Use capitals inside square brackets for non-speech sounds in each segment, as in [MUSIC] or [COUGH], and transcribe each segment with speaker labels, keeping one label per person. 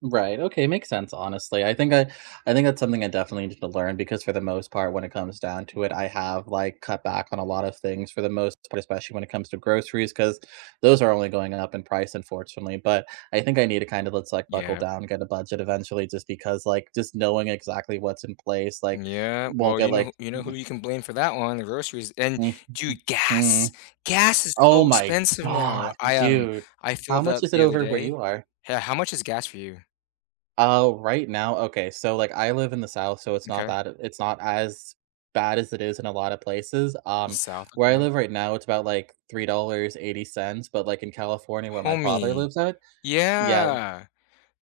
Speaker 1: Right, okay, makes sense, honestly. I think I I think that's something I definitely needed to learn because for the most part when it comes down to it, I have, like, cut back on a lot of things for the most part, especially when it comes to groceries 'cause those are only going up in price, unfortunately. But I think I need to kind of let's like buckle
Speaker 2: Yep.
Speaker 1: down and get a budget eventually just because like just knowing exactly what's in place, like,
Speaker 2: Yeah.
Speaker 1: won't
Speaker 2: Well, you
Speaker 1: get
Speaker 2: know who
Speaker 1: like
Speaker 2: you know who you can blame for that one, the groceries, and,
Speaker 1: Nh
Speaker 2: dude,
Speaker 1: Mm Hmm,
Speaker 2: gas. Gas is
Speaker 1: oh,
Speaker 2: so
Speaker 1: my
Speaker 2: expensive now.
Speaker 1: god,
Speaker 2: I, um,
Speaker 1: dude.
Speaker 2: I
Speaker 1: How
Speaker 2: filled
Speaker 1: much
Speaker 2: up
Speaker 1: is it
Speaker 2: the other
Speaker 1: over where you
Speaker 2: day.
Speaker 1: are?
Speaker 2: Ho how much is gas for you?
Speaker 1: Oh, right now? Okay, so, like, I live in the South, so it's not
Speaker 2: Okay.
Speaker 1: that it's not as bad as it is in a lot of places.
Speaker 2: The
Speaker 1: Um,
Speaker 2: South,
Speaker 1: where I
Speaker 2: okay.
Speaker 1: live right now, it's about, like, $3.80. But, like, in California where my father
Speaker 2: Homie,
Speaker 1: lives at Yeah, wh
Speaker 2: yeah,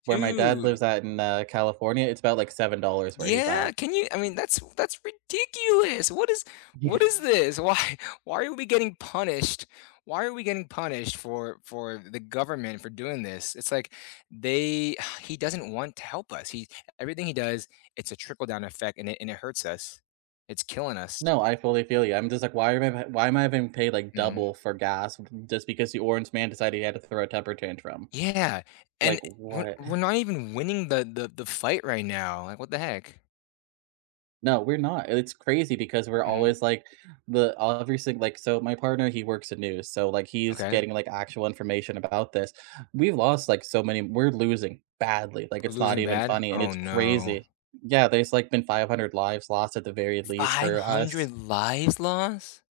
Speaker 1: where my dad
Speaker 2: dude!
Speaker 1: lives at in, uh, California, it's about, like, $7 where he's
Speaker 2: Yeah,
Speaker 1: at.
Speaker 2: can you I mean, that's that's ridiculous. What is
Speaker 1: Yeah.
Speaker 2: what is this? Why why are we getting punished why are we getting punished for for the government for doing this? It's like they he doesn't want to help us. He everything he does, it's a trickle-down effect, and it and it hurts us. It's killing us.
Speaker 1: No, I fully feel you. I'm just like, why am I why am I being paid, like,
Speaker 2: Mhm.
Speaker 1: double for gas just because the orange man decided he had to throw a temper tantrum?
Speaker 2: Yeah,
Speaker 1: Like,
Speaker 2: and we're
Speaker 1: what?
Speaker 2: we're
Speaker 1: [CHUCKLES]
Speaker 2: not even winning the the the fight right now, like, what the heck?
Speaker 1: No, we're not, and it's crazy because we're
Speaker 2: Mhm.
Speaker 1: always like, the uh, every single like, so, my partner, he works at news, so, like, he's
Speaker 2: Okay.
Speaker 1: getting, like, actual information about this, we've lost, like, so many we're losing badly, like, it's not
Speaker 2: Losing
Speaker 1: even
Speaker 2: bad?
Speaker 1: funny and
Speaker 2: Oh,
Speaker 1: it's
Speaker 2: no.
Speaker 1: crazy. Yeah, there's, like, been 500 lives lost at the very least
Speaker 2: five
Speaker 1: for
Speaker 2: hundred
Speaker 1: us.
Speaker 2: lives lost?